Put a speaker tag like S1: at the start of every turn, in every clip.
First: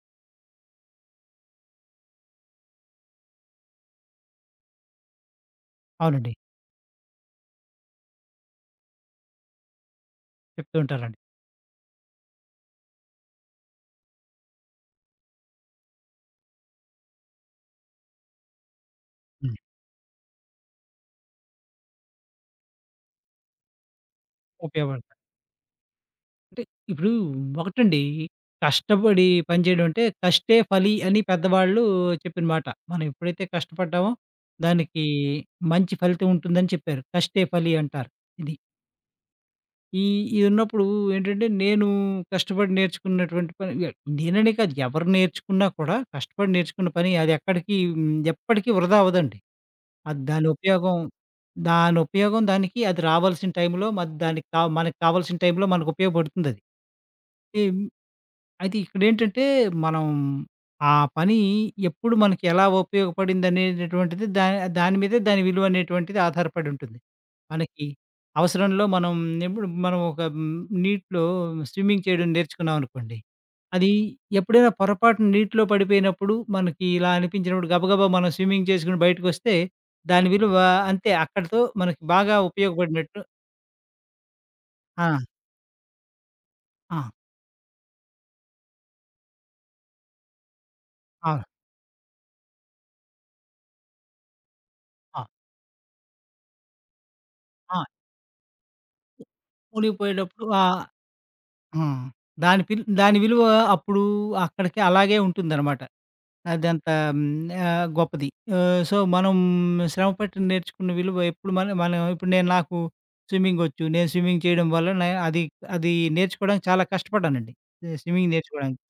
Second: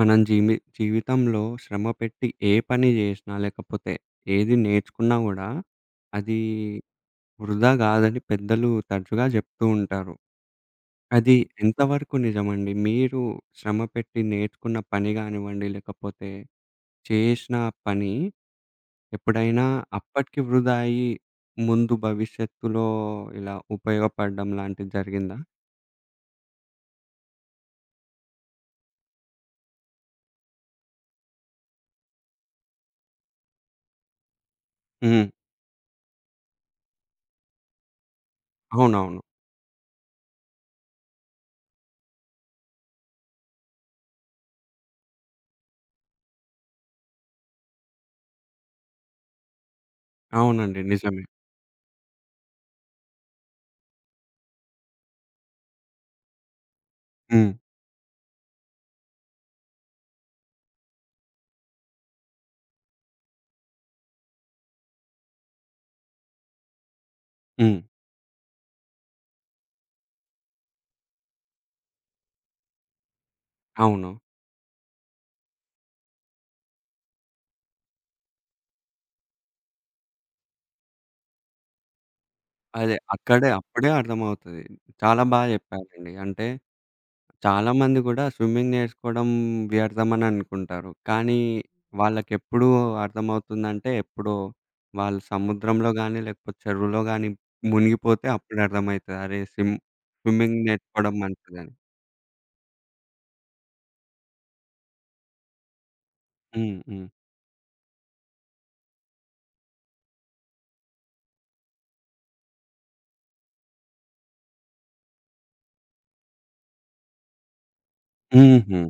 S1: మనం జీవితంలో శ్రమ పెట్టి ఏ పని చేసినా లేకపోతే ఏది నేర్చుకున్నా గూడా,
S2: అవునండి.
S1: అది వృధా గాదని పెద్దలు తరచుగా జెప్తూ ఉంటారు.
S2: చెప్తూ ఉంటారండి.
S1: అది ఎంతవరకు నిజమండి? మీరు శ్రమ పెట్టి నేర్చుకున్న పని గానివ్వండి, లేకపోతే చేసిన పని
S2: హ్మ్.
S1: ఎప్పుడైనా అప్పటికి వృధా అయ్యి, ముందు భవిష్యత్తులో ఇలా ఉపయోగపడడం లాంటిది
S2: ఉపయోగపడతాయి.
S1: జరిగిందా?
S2: అంటే ఇప్పుడు ఒకటండి, కష్టపడి పని చేయడం అంటే కష్టే ఫలి అని పెద్దవాళ్ళు చెప్పిన మాట. మనం ఎప్పుడైతే కష్టపడ్డామో దానికి
S1: హ్మ్.
S2: మంచి ఫలితం ఉంటుందని చెప్పారు. కష్టే ఫలి అంటారు. ఇది.
S1: అవునవును.
S2: ఈ ఇది ఉన్నప్పుడు ఏంటంటే, నేను కష్టపడి నేర్చుకున్నటువంటి పని ఎ నేననే కాదు, ఎవరు నేర్చుకున్నా కూడా కష్టపడి నేర్చుకున్న పని అది ఎక్కడికి ఎప్పటికీ వృధా అవ్వదండి. అది దాని
S1: అవునండి.
S2: ఉపయోగం,
S1: నిజమే.
S2: దాని ఉపయోగం దానికి అది రావాల్సిన టైంలో, మరి దానికి కా మనకు కావాల్సిన టైంలో మనకు ఉపయోగపడుతుందది.
S1: హ్మ్.
S2: ఏం అయితే ఇక్కడేంటంటే, మనం ఆ పని ఎప్పుడు మనకి ఎలా ఉపయోగపడిందనేటటువంటిది దా దాని దాని మీదే దాని విలువనేటువంటిది ఆధారపడి ఉంటుంది.
S1: హ్మ్.
S2: మనకి అవసరంలో మనం ఎప్పుడు మనం ఒక నీటిలో స్విమ్మింగ్ చేయడం నేర్చుకున్నామనుకోండి. అది
S1: అవును.
S2: ఎప్పుడైనా పొరపాటున నీటిలో పడిపోయినప్పుడు మనకి ఇలా అనిపించినప్పుడు గబగబా మనం స్విమ్మింగ్ చేసుకొని బయటకొస్తే దాని విలువ అంతే, అక్కడితో మనకి బాగా
S1: అదే.
S2: ఉపయోగపడినట్టు.
S1: అక్కడే అప్పుడే అర్థమవుతది.
S2: ఆ!
S1: చాలా చెప్పారండి. అంటే
S2: ఆ!
S1: చాలామంది గూడా స్విమ్మింగ్ నేర్చుకోవడం వ్యర్థమని అనుకుంటారు. కానీ
S2: అవును.
S1: వాళ్ళకెప్పుడు అర్థమవుతుందంటే, ఎప్పుడో వాళ్ళు
S2: ఆ!
S1: సముద్రంలో గానీ, లేకపోతే చెరువులో గానీ
S2: ఆ!
S1: మునిగిపోతే అప్పుడు అర్థమైతది. అరే!
S2: మునిగిపోయేటప్పుడు
S1: స్విమ్మింగ్ నేర్చుకోవడం మంచిదని.
S2: హ్మ్. దాని దాని విలువ అప్పుడు అక్కడికి అలాగే ఉంటుందనమాట.
S1: హ్మ్.
S2: అదంత
S1: హ్మ్.
S2: హ్మ్, గొప్పది. సో, మనం శ్రమపట్టి నేర్చుకున్న విలువ ఎప్పుడు మనం మనం ఇప్పుడు నేను నాకు స్విమ్మింగొచ్చు. నేను స్విమ్మింగ్ చేయడం వల్ల నే అది, అది నేర్చుకోవడానికి చాలా కష్టపడ్డానండి. స్విమ్మింగ్ నేర్చుకోవడానికి.
S1: హుహు.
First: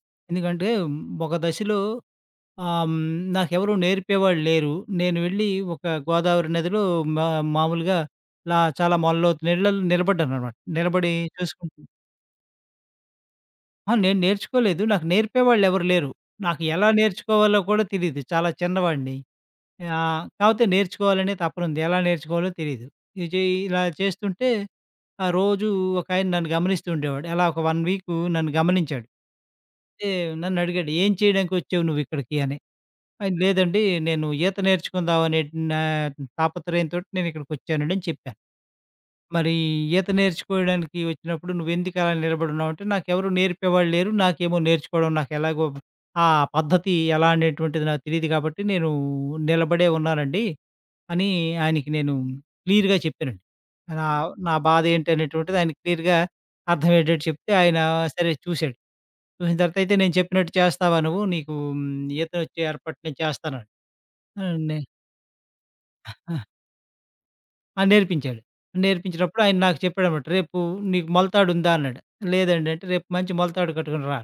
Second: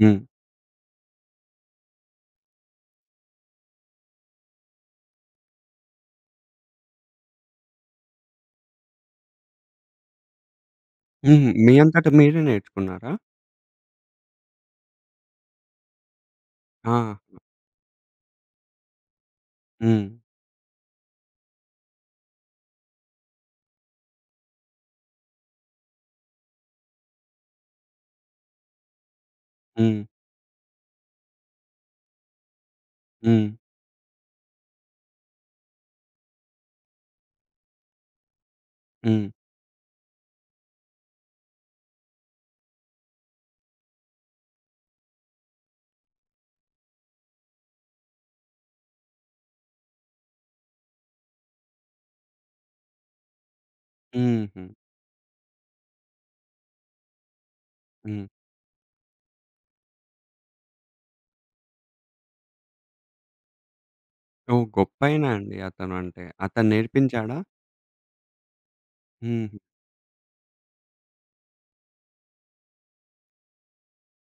S1: హ్మ్.
S2: ఎందుకంటే ఒక దశలో ఆ! హ్మ్. నాకెవరు నేర్పేవాళ్ళు లేరు. నేను వెళ్ళి ఒక గోదావరి నదిలో మా మామూలుగా ఇలా చాలా ముళ్ళలోతు నీళ్ళలో నిలబడ్డాననమాట. నిలబడి
S1: హుహు. మీ
S2: చూసుకుంటూ
S1: అంతట మీరే నేర్చుకున్నారా?
S2: ఆ! నేను నేర్చుకోలేదు. నాకు నేర్పేవాళ్ళెవరు లేరు. నాకు ఎలా
S1: ఆ!
S2: నేర్చుకోవాలో కూడా తెలీదు. చాలా చిన్నవాడిని.
S1: హ్మ్.
S2: కాపోతే నేర్చుకోవాలనే తపనుంది. ఎలా నేర్చుకోవాలో తెలీదు. ఇది చెయ్ ఇలా చేస్తుంటే ఆ రోజు ఒకాయన నన్ను గమనిస్తూ ఉండేవాడు. అలా ఒక 1 వీకు నన్ను గమనించాడు.
S1: హ్మ్.
S2: అయితే నన్నడిగాడు, "ఏం చేయడానికొచ్చావు నువ్విక్కడికి" అని. ఆయన
S1: హ్మ్.
S2: లేదండి. నేను ఈత నేర్చుకుందాం అనే నా తాపత్రయంతోటి నేను ఇక్కడికొచ్చానండి అని చెప్పాను.
S1: హ్మ్.
S2: మరి ఈత నేర్చుకోవడానికి వచ్చినప్పుడు నువ్వెందుకు అలా నిలబడున్నావు అంటే, నాకెవరు నేర్పేవాళ్ళు లేరు. నాకేమో నేర్చుకోవడం నాకు ఎలాగో ఆ పద్ధతి ఎలా అనేటువంటిది నాకు తెలీదు కాబట్టి నేను నిలబడే ఉన్నానండి అని ఆయనకి నేను క్లియర్‌గా చెప్పానండి. నా నా
S1: హుహు.
S2: బాధ ఏంటి అనేటువంటిది ఆయనకి క్లియర్‌గా అర్థమయ్యేటట్టు చెప్తే ఆయన
S1: హ్మ్.
S2: సరే చూసాడు. చూసిన తర్వాత అయితే నేను చెప్పినట్టు చేస్తావా నువ్వు? నీకు ఈత వచ్చే ఏర్పాటు నేను చేస్తానన్నాడు.
S1: ఓహ్! గొప్పైయన అండి అతనంటే.
S2: ఆ!
S1: అతను నేర్పించాడా?
S2: ఆ! నేర్పించాడు. నేర్పించేటప్పుడు
S1: హుహు.
S2: ఆయన నాకు చెప్పాడన్నమాట. "రేపు నీకు మొలతాడుందా?" అన్నాడు. "లేదండి" అంటే, "రేపు మంచి మొలతాడు కట్టుకొని రా"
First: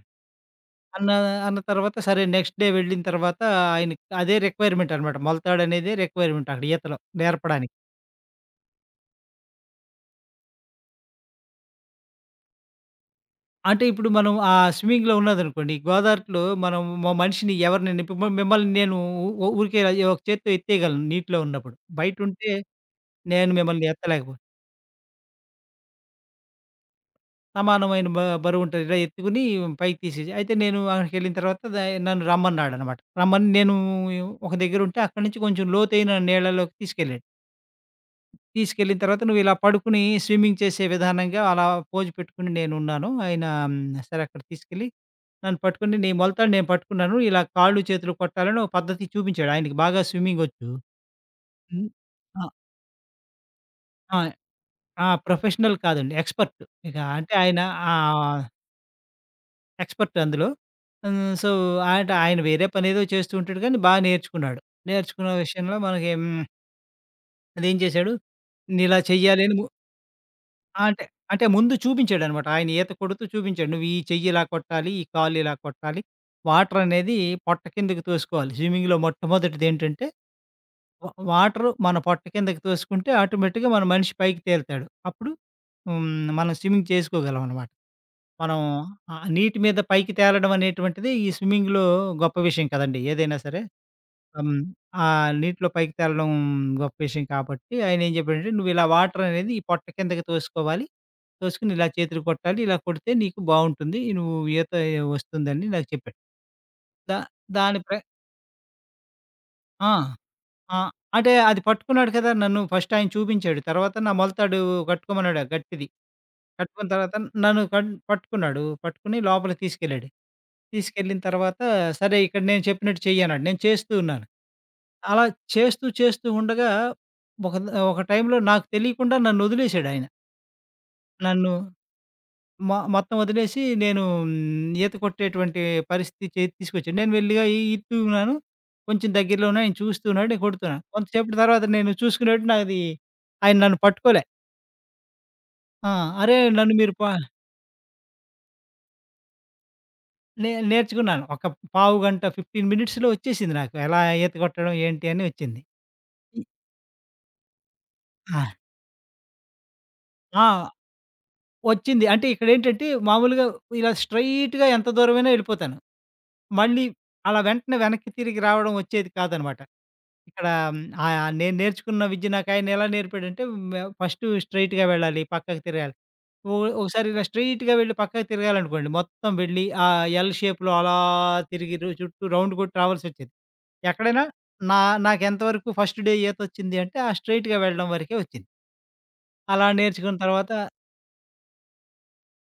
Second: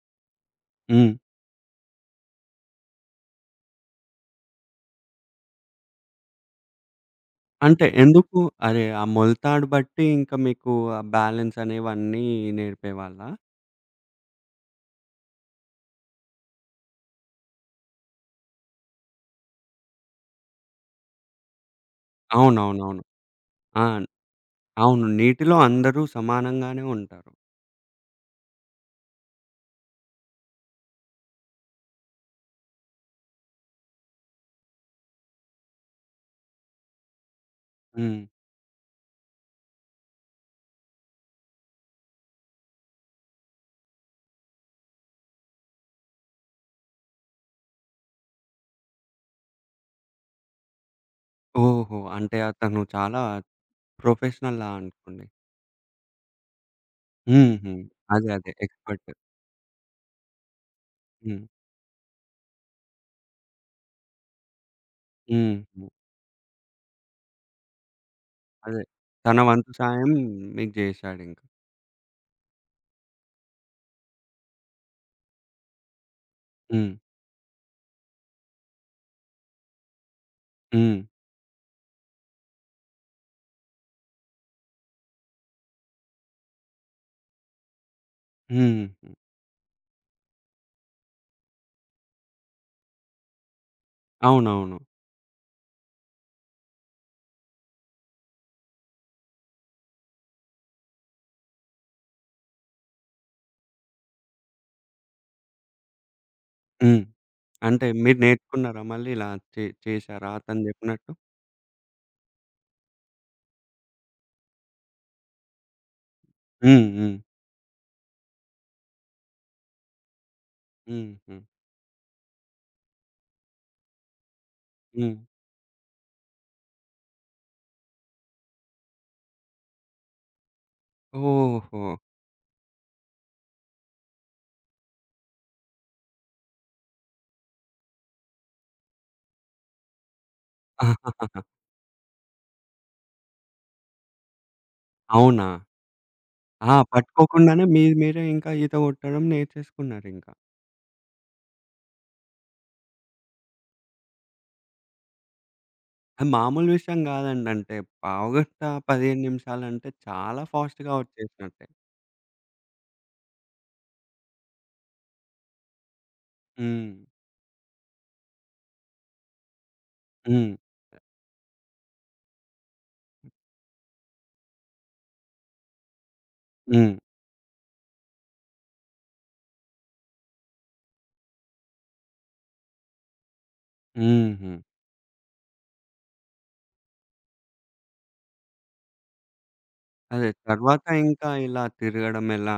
S1: హ్మ్.
S2: అన్న అన్న తర్వాత సరే నెక్స్ట్ డే వెళ్ళిన తర్వాత ఆయనకి అదే రిక్వైర్మెంట్ అనమాట. మొలతాడనేదే రిక్వైర్మెంట్ అక్కడ ఈతలో నేర్పడానికి.
S1: అంటే ఎందుకు? అరే! ఆ మొలతాడు బట్టి ఇంకా మీకు ఆ బ్యాలెన్స్ అనేవన్నీ నేర్పేవాళ్ళా?
S2: అంటే ఇప్పుడు మనం ఆ స్విమ్మింగ్‌లో ఉన్నదనుకోండి, గోదావరిలో మనం మా మనిషిని ఎవరినైనా ఇప్పుడు మిమ్మల్ని నేను ఊరికే ఒక చేత్తో ఎత్తేయగలను నీటిలో ఉన్నప్పుడు. బయటుంటే
S1: అవునవునవును.
S2: నేను
S1: ఆ!
S2: మిమ్మల్ని ఎత్తలేకపో,
S1: అవును. నీటిలో అందరూ సమానంగానే ఉంటారు.
S2: సమానమైన బరువుంటది. ఇలా ఎత్తుకుని పైకి తీసేసి అయితే నేను అక్కడికెళ్ళిన తర్వాత ద నన్ను రమ్మన్నాడనమాట. రమ్మని నేను ఒక దగ్గరుంటే అక్కడి నుంచి కొంచెం లోతైన నీళ్ళలోకి తీసుకెళ్ళాడు.
S1: హ్మ్.
S2: తీసుకెళ్ళిన తర్వాత "నువ్వు ఇలా పడుకుని స్విమ్మింగ్ చేసే విధానంగా అలా పోజ్ పెట్టుకుని నేనున్నాను." ఆయన మ్, సరే అక్కడ తీసుకెళ్ళి నన్ను పట్టుకొని నీ మొలతాడు నేను పట్టుకున్నాను. ఇలా కాళ్ళు, చేతులు కొట్టాలని ఒక పద్ధతి చూపించాడు. ఆయనకి బాగా స్విమ్మింగొచ్చు. హ్మ్.
S1: ఓహో! అంటే
S2: ఆ!
S1: అతను చాలా
S2: ఆ!
S1: ప్రొఫెషనల్‌లా
S2: ఆ!
S1: అనుకోండి.
S2: ప్రొఫెషనల్ కాదండి. ఎక్స్‌పర్ట్. ఇక అంటే ఆయన
S1: హుహు.
S2: ఆ!
S1: అదే. అదే. ఎక్స్‌పర్ట్.
S2: ఎక్స్‌పర్ట్ అందులో. హ్మ్.
S1: హ్మ్.
S2: సో, ఆట ఆయన వేరే పనేదో చేస్తూ ఉంటాడు కానీ బా నేర్చుకున్నాడు. నేర్చుకున్న విషయంలో
S1: హుహు.
S2: మనకి అదేం చేశాడు,
S1: అదే.
S2: "నీలా
S1: తన
S2: చెయ్యాలి" అని ము
S1: వంతు సాయం మీకు
S2: ఆ! అంటే,
S1: జేశాడింక.
S2: అంటే ముందు చూపించాడనమాట. ఆయన ఈత కొడుతూ చూపించాడు. "నువ్వు ఈ చెయ్యి ఇలా కొట్టాలి, ఈ కాలు ఇలా కొట్టాలి, వాటర్
S1: హ్మ్.
S2: అనేది పొట్ట కిందకి తోసుకోవాలి." స్విమ్మింగ్‌లో మొట్టమొదటిదేంటంటే
S1: హ్మ్.
S2: వాటరు మన పొట్ట కిందకి తోసుకుంటే ఆటోమేటిక్‌గా మన మనిషి పైకి తేలుతాడు. అప్పుడు హ్మ్, మనం స్విమ్మింగ్ చేసుకోగలం అనమాట. మనం
S1: హ్మ్.
S2: ఆ నీటి మీద పైకి తేలడం అనేటువంటిది ఈ స్విమ్మింగ్‌లో గొప్ప విషయం కదండీ! ఏదైనా సరే. హ్మ్.
S1: అవునవును.
S2: ఆ నీటిలో పైకి తేలడం గొప్ప విషయం కాబట్టి ఆయనేం చెప్పాడంటే, "నువ్విలా వాటర్ అనేది ఈ పొట్ట కిందకి తోసుకోవాలి. తోసుకొని ఇలా చేతులు కొట్టాలి. ఇలా కొడితే నీకు బావుంటుంది. నువ్వు ఈత వస్తుందని" నాకు చెప్పాడు.
S1: హ్మ్.
S2: దా దాని
S1: అంటే
S2: ప్ర
S1: మీరు నేర్చుకున్నారా మళ్ళీ ఇలా
S2: ఆ!
S1: చేశారా అతను
S2: ఆ!
S1: జెప్పినట్టు?
S2: అంటే అది పట్టుకున్నాడు కదా! నన్ను ఫస్ట్ ఆయన చూపించాడు. తర్వాత నా మొలతాడు కట్టుకోమన్నాడు ఆ గట్టిది. కట్టుకున్న
S1: హ్మ్. హ్మ్.
S2: తర్వాత నన్ను పట్టుకున్నాడు. పట్టుకొని లోపలికి తీసుకెళ్ళాడు.
S1: హుహు.
S2: తీసుకెళ్ళిన
S1: హ్మ్.
S2: తర్వాత సరే ఇక్కడ నేను చెప్పినట్టు చెయ్యి అన్నాడు. నేను చేస్తూ ఉన్నాను.
S1: హ్మ్.
S2: అలా చేస్తూ, చేస్తూ ఉండగా ఒక ఒక టైంలో నాకు తెలియకుండా నన్నొదిలేసాడాయన. నన్ను
S1: ఓహో!
S2: మొత్తం వదిలేసి నేను ఈత కొట్టేటువంటి పరిస్థితి చే తీసుకొచ్చాడు. నేను మెల్లిగా ఈదుతూ ఉన్నాను. కొంచెం దగ్గరలో ఉన్న ఆయన చూస్తూ ఉన్నాడు. నేను కొడుతున్నాను. కొంతసేపటి తర్వాత నేను చూసుకునేట్టు నాది ఆయన నన్ను పట్టుకోలే.
S1: అవునా?
S2: ఆ! "అరే! నన్ను
S1: ఆ!
S2: మీరు పా"
S1: పట్టుకోకుండానే మీరే ఇంకా ఈత కొట్టడం నేర్చేసుకున్నారింకా.
S2: నేర్చుకున్నాను. ఒక పావుగంట 15 మినిట్స్‌లో వచ్చేసింది నాకు. ఎలా ఈత కొట్టడం ఏంటి అని వచ్చింది.
S1: అది
S2: ఈ
S1: మామూలు విషయం గాదండి. అంటే
S2: ఆ!
S1: పావుగంట, 15 నిమిషాలంటే చాలా
S2: ఆ!
S1: ఫాస్ట్‌గా వచ్చేసినట్టే.
S2: వచ్చింది. అంటే ఇక్కడేంటంటే మామూలుగా ఇలా స్ట్రెయిట్‌గా ఎంత దూరమైనా ఎళ్ళిపోతాను. మళ్ళీ
S1: హ్మ్.
S2: అలా వెంటనే వెనక్కి తిరిగి రావడం వచ్చేది కాదనమాట. ఇక్కడ
S1: హ్మ్.
S2: నేను నేర్చుకున్న విద్య నాకాయన ఎలా నేర్పాడంటే మ ఫస్టు స్ట్రెయిట్‌గా వెళ్ళాలి, పక్కకి తిరగాలి. ఓ
S1: హ్మ్.
S2: ఒకసారి ఇలా స్ట్రెయిట్‌గా వెళ్ళి పక్కకి తిరగాలనుకోండి, మొత్తం వెళ్ళి ఆ ఎల్ షేప్‌లో అలా తిరిగి రు చుట్టూ రౌండ్ కొట్టి రావాల్సొచ్చేది. ఎక్కడైనా
S1: హుహు.
S2: నా నాకెంతవరకు ఫస్ట్ డే ఈతొచ్చింది అంటే, ఆ స్ట్రెయిట్‌గా వెళ్ళడం వరకే వచ్చింది. అలా నేర్చుకున్న
S1: అదే.
S2: తర్వాత
S1: తర్వాత ఇంకా ఇలా తిరగడం ఎలా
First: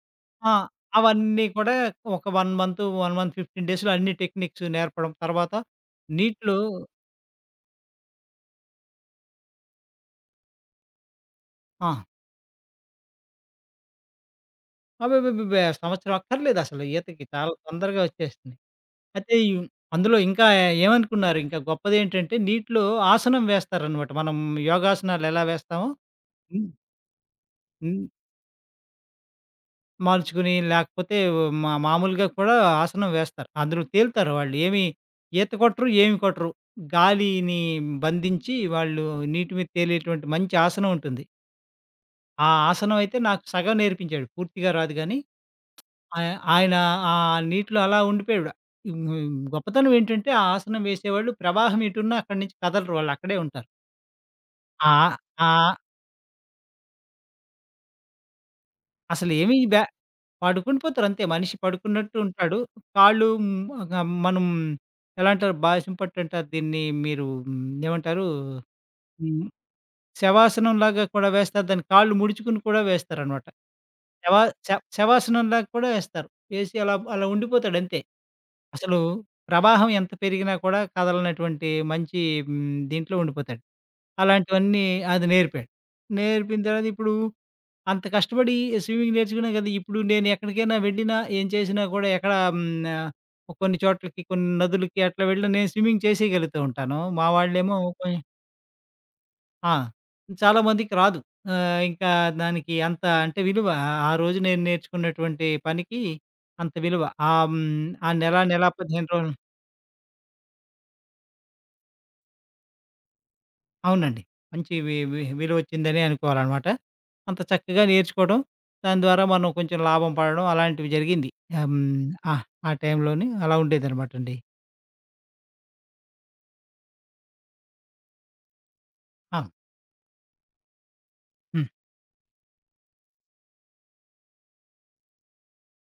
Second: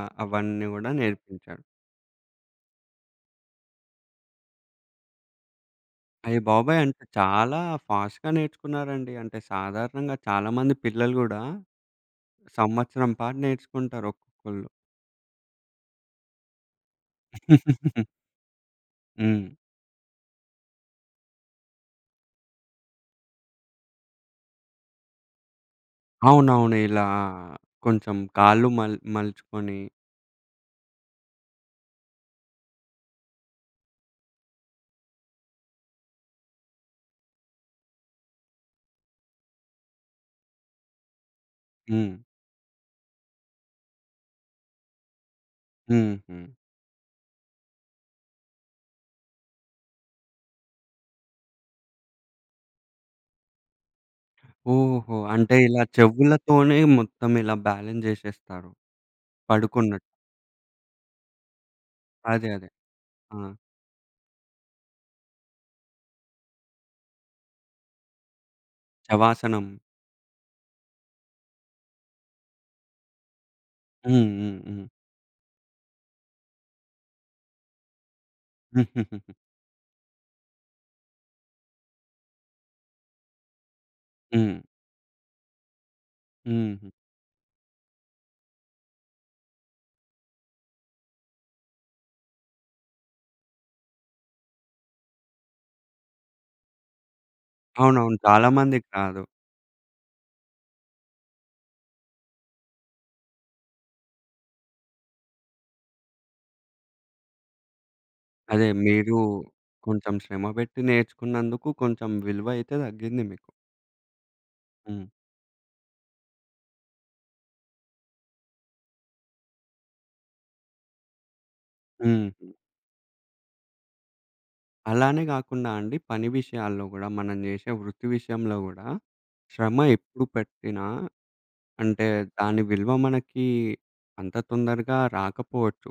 S2: ఆ!
S1: అవన్నీ గూడా
S2: అవన్నీ
S1: నేర్పించారు.
S2: కూడా ఒక 1 మంత్, 1 మంత్ 15 డేస్‌లో అన్ని టెక్నిక్స్ నేర్పడం. తర్వాత
S1: అయ్య
S2: నీటిలో
S1: బాబోయ్! అంటే చాలా ఫాస్ట్‌గా నేర్చుకున్నారండి. అంటే సాధారణంగా చాలామంది పిల్లలు గూడా
S2: ఆ!
S1: సంవత్సరం పాటు నేర్చుకుంటారు ఒక్కొక్కళ్ళు.
S2: అబ్బెబ్బెబ్బెబ్బే! సంవత్సరం అక్కర్లేదు అసలు, ఈతకి చాలా తొందరగా వచ్చేస్తుంది. అయితే
S1: హ్మ్.
S2: ఈ అందులో ఇంకా ఏమనుకున్నారు ఇంకా గొప్పదేంటంటే నీటిలో ఆసనం వేస్తారనమాట. మనం యోగాసనాలు ఎలా వేస్తామో హ్మ్.
S1: అవునవును. ఇలా
S2: హ్మ్.
S1: కొంచెం కాళ్ళు మలుచుకొని.
S2: మార్చుకుని లేకపోతే మామూలుగా కూడా ఆసనం వేస్తారు. అందులో తేలుతారు వాళ్ళు. ఏమి ఈత కొట్టరు, ఏమి కొట్టరు. గాలిని బంధించి వాళ్ళు నీటి మీద తేలేటువంటి మంచి ఆసనం ఉంటుంది.
S1: హ్మ్.
S2: ఆ ఆసనం అయితే నాకు సగం నేర్పించాడు. పూర్తిగా రాదు గానీ, ఆయ
S1: హుహు.
S2: ఆయన ఆ నీటిలో అలా ఉండిపోయాడు. హ్మ్. గొప్పతనం ఏంటంటే ఆ ఆసనం వేసేవాళ్ళు ప్రవాహం ఎటున్నా అక్కడి నుంచి కదలరు. వాళ్ళు అక్కడే ఉంటారు. ఆ!
S1: ఓహో! అంటే
S2: ఆ!
S1: ఇలా చెవులతోనే మొత్తం ఇలా బ్యాలెన్స్ జేసేస్తారు.
S2: అసలేమి బ
S1: పడుకున్నట్టు.
S2: పడుకుండి పోతారు అంతే. మనిషి పడుకున్నట్టు
S1: అదే.
S2: ఉంటాడు.
S1: అదే.
S2: కాళ్ళు
S1: ఆ!
S2: మనం ఎలా అంటారు బాసిం పట్టు అంటారు దీన్ని. మీరు ఏమంటారు? హ్మ్.
S1: శవాసనం.
S2: శవాసనంలాగా కూడా వేస్తారు. దాన్ని కాళ్ళు ముడుచుకుని కూడా వేస్తారనమాట.
S1: హ్మ్.
S2: శవా
S1: హ్మ్.
S2: శ
S1: హ్మ్.
S2: శవాసనంలాగా కూడా వేస్తారు. వేసి అలా అలా ఉండిపోతాడు అంతే. అసలు
S1: హుహుహు.
S2: ప్రవాహం ఎంత పెరిగినా కూడా కదలనటువంటి మంచి దీంట్లో ఉండిపోతాడు.
S1: హ్మ్.
S2: అలాంటివన్నీ అది నేర్పాడు. నేర్పిన తర్వాత
S1: హుహు.
S2: ఇప్పుడు అంత కష్టపడి స్విమ్మింగ్ నేర్చుకున్నాను కదా! ఇప్పుడు నేను ఎక్కడికైనా వెళ్ళినా, ఏం చేసినా కూడా ఎక్కడ ఆహ్, కొన్ని చోట్లకి, కొన్ని నదులకి అట్లా వెళ్ళినా నేను స్విమ్మింగ్ చేసేయగలుగుతూ ఉంటాను. మా వాళ్ళేమో
S1: అవునవును.
S2: కొంచెం
S1: చాలామందికి రాదు.
S2: ఆ! చాలామందికి రాదు. ఇంకా దానికి అంత అంటే విలువ, ఆ రోజు నేను నేర్చుకున్నటువంటి పనికి అంత విలువ. ఆహ్, హ్మ్, ఆ నెల,
S1: అదే.
S2: నెల 15
S1: మీరు
S2: రోజులు
S1: కొంచెం శ్రమ పెట్టి నేర్చుకున్నందుకు కొంచెం విలువ అయితే తగ్గింది మీకు.
S2: అవునండి. మంచి వి
S1: హ్మ్.
S2: వి విలువొచ్చిందనే అనుకోవాలనమాట. అంత చక్కగా నేర్చుకోవడం, దాని ద్వారా మనం కొంచెం లాభం పడడం అలాంటివి జరిగింది. హ్మ్. ఆ!
S1: హ్మ్.
S2: ఆ టైంలోనే అలా ఉండేదనమాటండి.
S1: అలానే గాకుండా అండి పని విషయాల్లో గూడా, మనం జేసే వృత్తి విషయంలో గూడా,
S2: ఆ!
S1: శ్రమ ఎప్పుడు పెట్టినా
S2: హ్మ్.
S1: అంటే దాని విలువ మనకి అంత తొందరగా రాకపోవచ్చు.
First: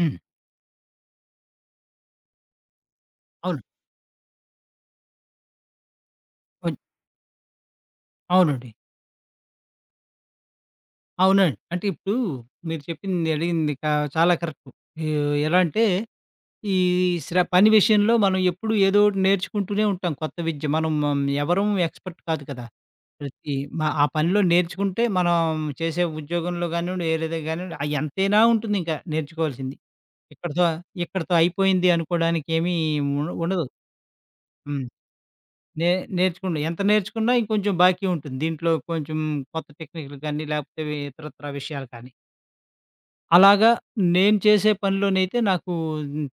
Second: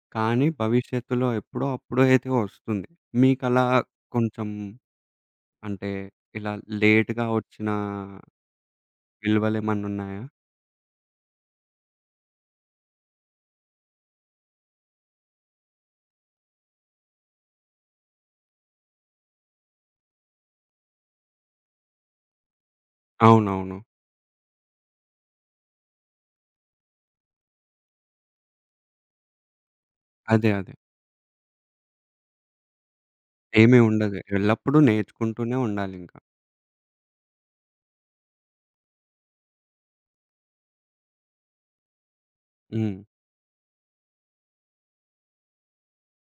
S2: హ్మ్.
S1: కానీ భవిష్యత్తులో ఎప్పుడో అప్పుడో అయితే వస్తుంది.
S2: అవును.
S1: మీకలా కొంచెం అంటే ఇలా
S2: అవును.
S1: లేట్‌గా వచ్చిన
S2: అవునండి.
S1: విలువలేమన్నున్నాయా?
S2: అవునండి. అంటే ఇప్పుడు మీరు చెప్పింది, అడిగింది కా చాలా కరెక్టు. ఈ ఎలా అంటే, ఈ శ్ర పని విషయంలో మనం ఎప్పుడూ ఏదో ఒకటి నేర్చుకుంటూనే ఉంటాం కొత్త విద్య. మనం ఎవరం ఎక్స్‌పర్ట్ కాదు కదా! ప్రతి
S1: అవునవును.
S2: ఆ పనిలో నేర్చుకుంటే మనం చేసే ఉద్యోగంలో గానివ్వండి, ఏదైనా గానివ్వండి ఎంతైనా ఉంటుందింకా నేర్చుకోవాల్సింది.
S1: అదే.
S2: ఇక్కడితో
S1: అదే.
S2: ఇక్కడితో అయిపోయింది అనుకోడానికి ఏమీ ఉండదు.
S1: ఏమీ ఉండదు. ఎల్లప్పుడూ
S2: హ్మ్.
S1: నేర్చుకుంటూనే
S2: నే
S1: ఉండాలింక.
S2: నేర్చుకున్న ఎంత నేర్చుకున్నా ఇంకొంచెం బాకీ ఉంటుంది. దీంట్లో కొంచెం కొత్త టెక్నిక్‌లు కానీ, లేకపోతే ఇతరత్రా విషయాలు కానీ.
S1: హ్మ్.
S2: అలాగా నేను చేసే పనిలోనైతే నాకు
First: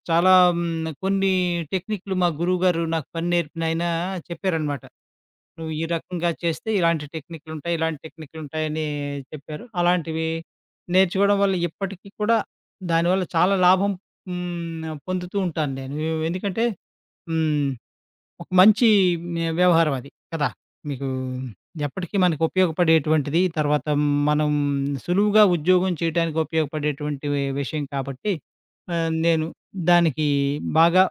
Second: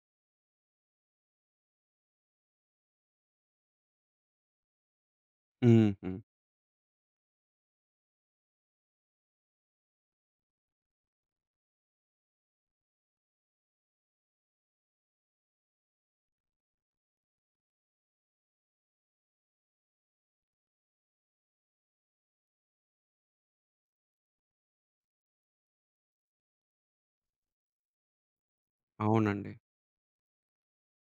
S2: చాలా కొన్ని టెక్నిక్‌లు మా గురువుగారు నాకు పని నేర్పినాయన చెప్పారనమాట. నువ్వు ఈ
S1: హుహు.
S2: రకంగా చేస్తే ఇలాంటి టెక్నిక్‌లుంటాయి, ఇలాంటి టెక్నిక్‌లుంటాయని చెప్పారు. అలాంటివి నేర్చుకోవడం వల్ల ఇప్పటికి కూడా దానివల్ల చాలా లాభం హ్మ్. పొందుతూ ఉంటాను నేను. ఎందుకంటే హ్మ్. ఒక మంచి వ్యవహారం అది కదా! మీకు ఎప్పటికీ మనకు ఉపయోగపడేటువంటిది. తర్వాత మనం సులువుగా ఉద్యోగం చేయటానికి ఉపయోగపడేటువంటి విషయం కాబట్టి నేను
S1: అవునండి.
S2: దానికి బాగా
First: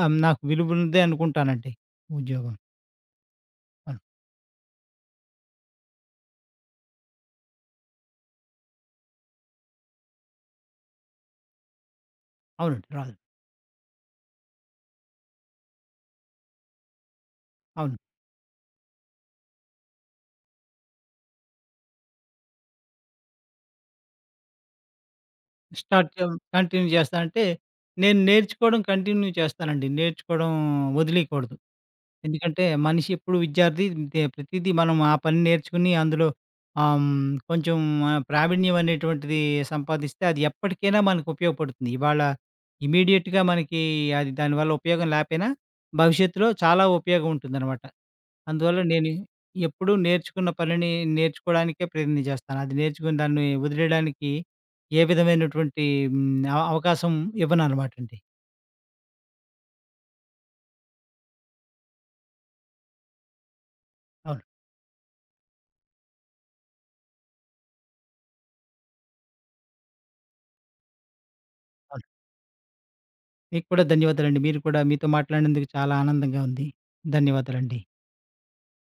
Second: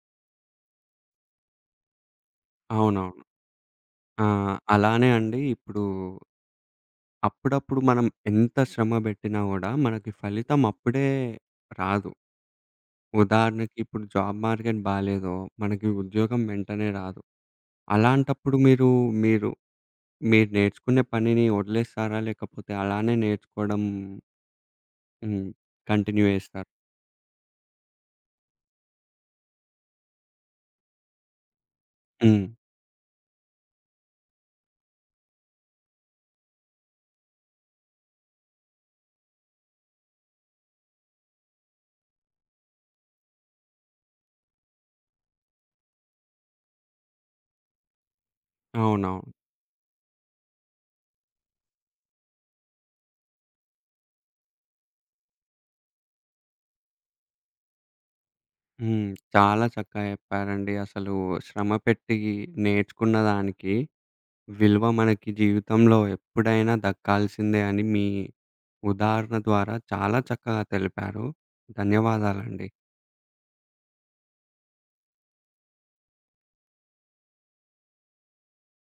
S2: నాకు విలువ ఉంది అనుకుంటానండి. ఉద్యోగం.
S1: అవునవును. ఆ! అలానే అండి ఇప్పుడు అప్పుడప్పుడు మనం ఎంత శ్రమ బెట్టినా గూడా మనకి ఫలితం అప్పుడే రాదు.
S2: అవునండి. రాదు.
S1: ఉదాహరణకి ఇప్పుడు జాబ్ మార్కెట్ బాలేదో మనకి ఉద్యోగం వెంటనే రాదు.
S2: అవును.
S1: అలాంటప్పుడు మీరు, మీరు నేర్చుకునే పనిని వదిలేస్తారా? లేకపోతే అలానే నేర్చుకోవడం హ్మ్.
S2: స్టార్ట్
S1: కంటిన్యూ
S2: చేయం
S1: చేస్తారా?
S2: కంటిన్యూ చేస్తా అంటే, నేను నేర్చుకోవడం కంటిన్యూ చేస్తానండి. నేర్చుకోవడం వదిలేయకూడదు.
S1: హ్మ్.
S2: ఎందుకంటే, మనిషి ఎప్పుడు విద్యార్థి. దే ప్రతీదీ మనం ఆ పని నేర్చుకుని అందులో కొంచెం ప్రావీణ్యం అనేటువంటిది సంపాదిస్తే అది ఎప్పటికైనా మనకు ఉపయోగపడుతుంది. ఇవాళ ఇమ్మీడియేట్‌గా మనకి అది దానివల్ల ఉపయోగం లేపోయినా, భవిష్యత్తులో చాలా ఉపయోగం ఉంటుందనమాట. అందువల్ల నేను
S1: అవునవును.
S2: ఎప్పుడూ నేర్చుకున్న పనిని నేర్చుకోవడానికే ప్రయత్నం చేస్తాను. అది నేర్చుకుని దాన్ని వదిలేయడానికి ఏ విధమైనటువంటి హ్మ్, అవకాశం ఇవ్వననమాటండి.
S1: హ్మ్. చాలా చక్కగా చెప్పారండి. అసలు శ్రమ పెట్టి నేర్చుకున్న దానికి
S2: అవును.
S1: విలువ మనకి జీవితంలో ఎప్పుడైనా దక్కాల్సిందే అని మీ ఉదాహరణ ద్వారా చాలా చక్కగా తెలిపారు.
S2: అవును.
S1: ధన్యవాదాలండి.
S2: మీకు కూడా ధన్యవాదాలండి. మీరు కూడా మీతో మాట్లాడినందుకు చాలా ఆనందంగా ఉంది. ధన్యవాదాలండి.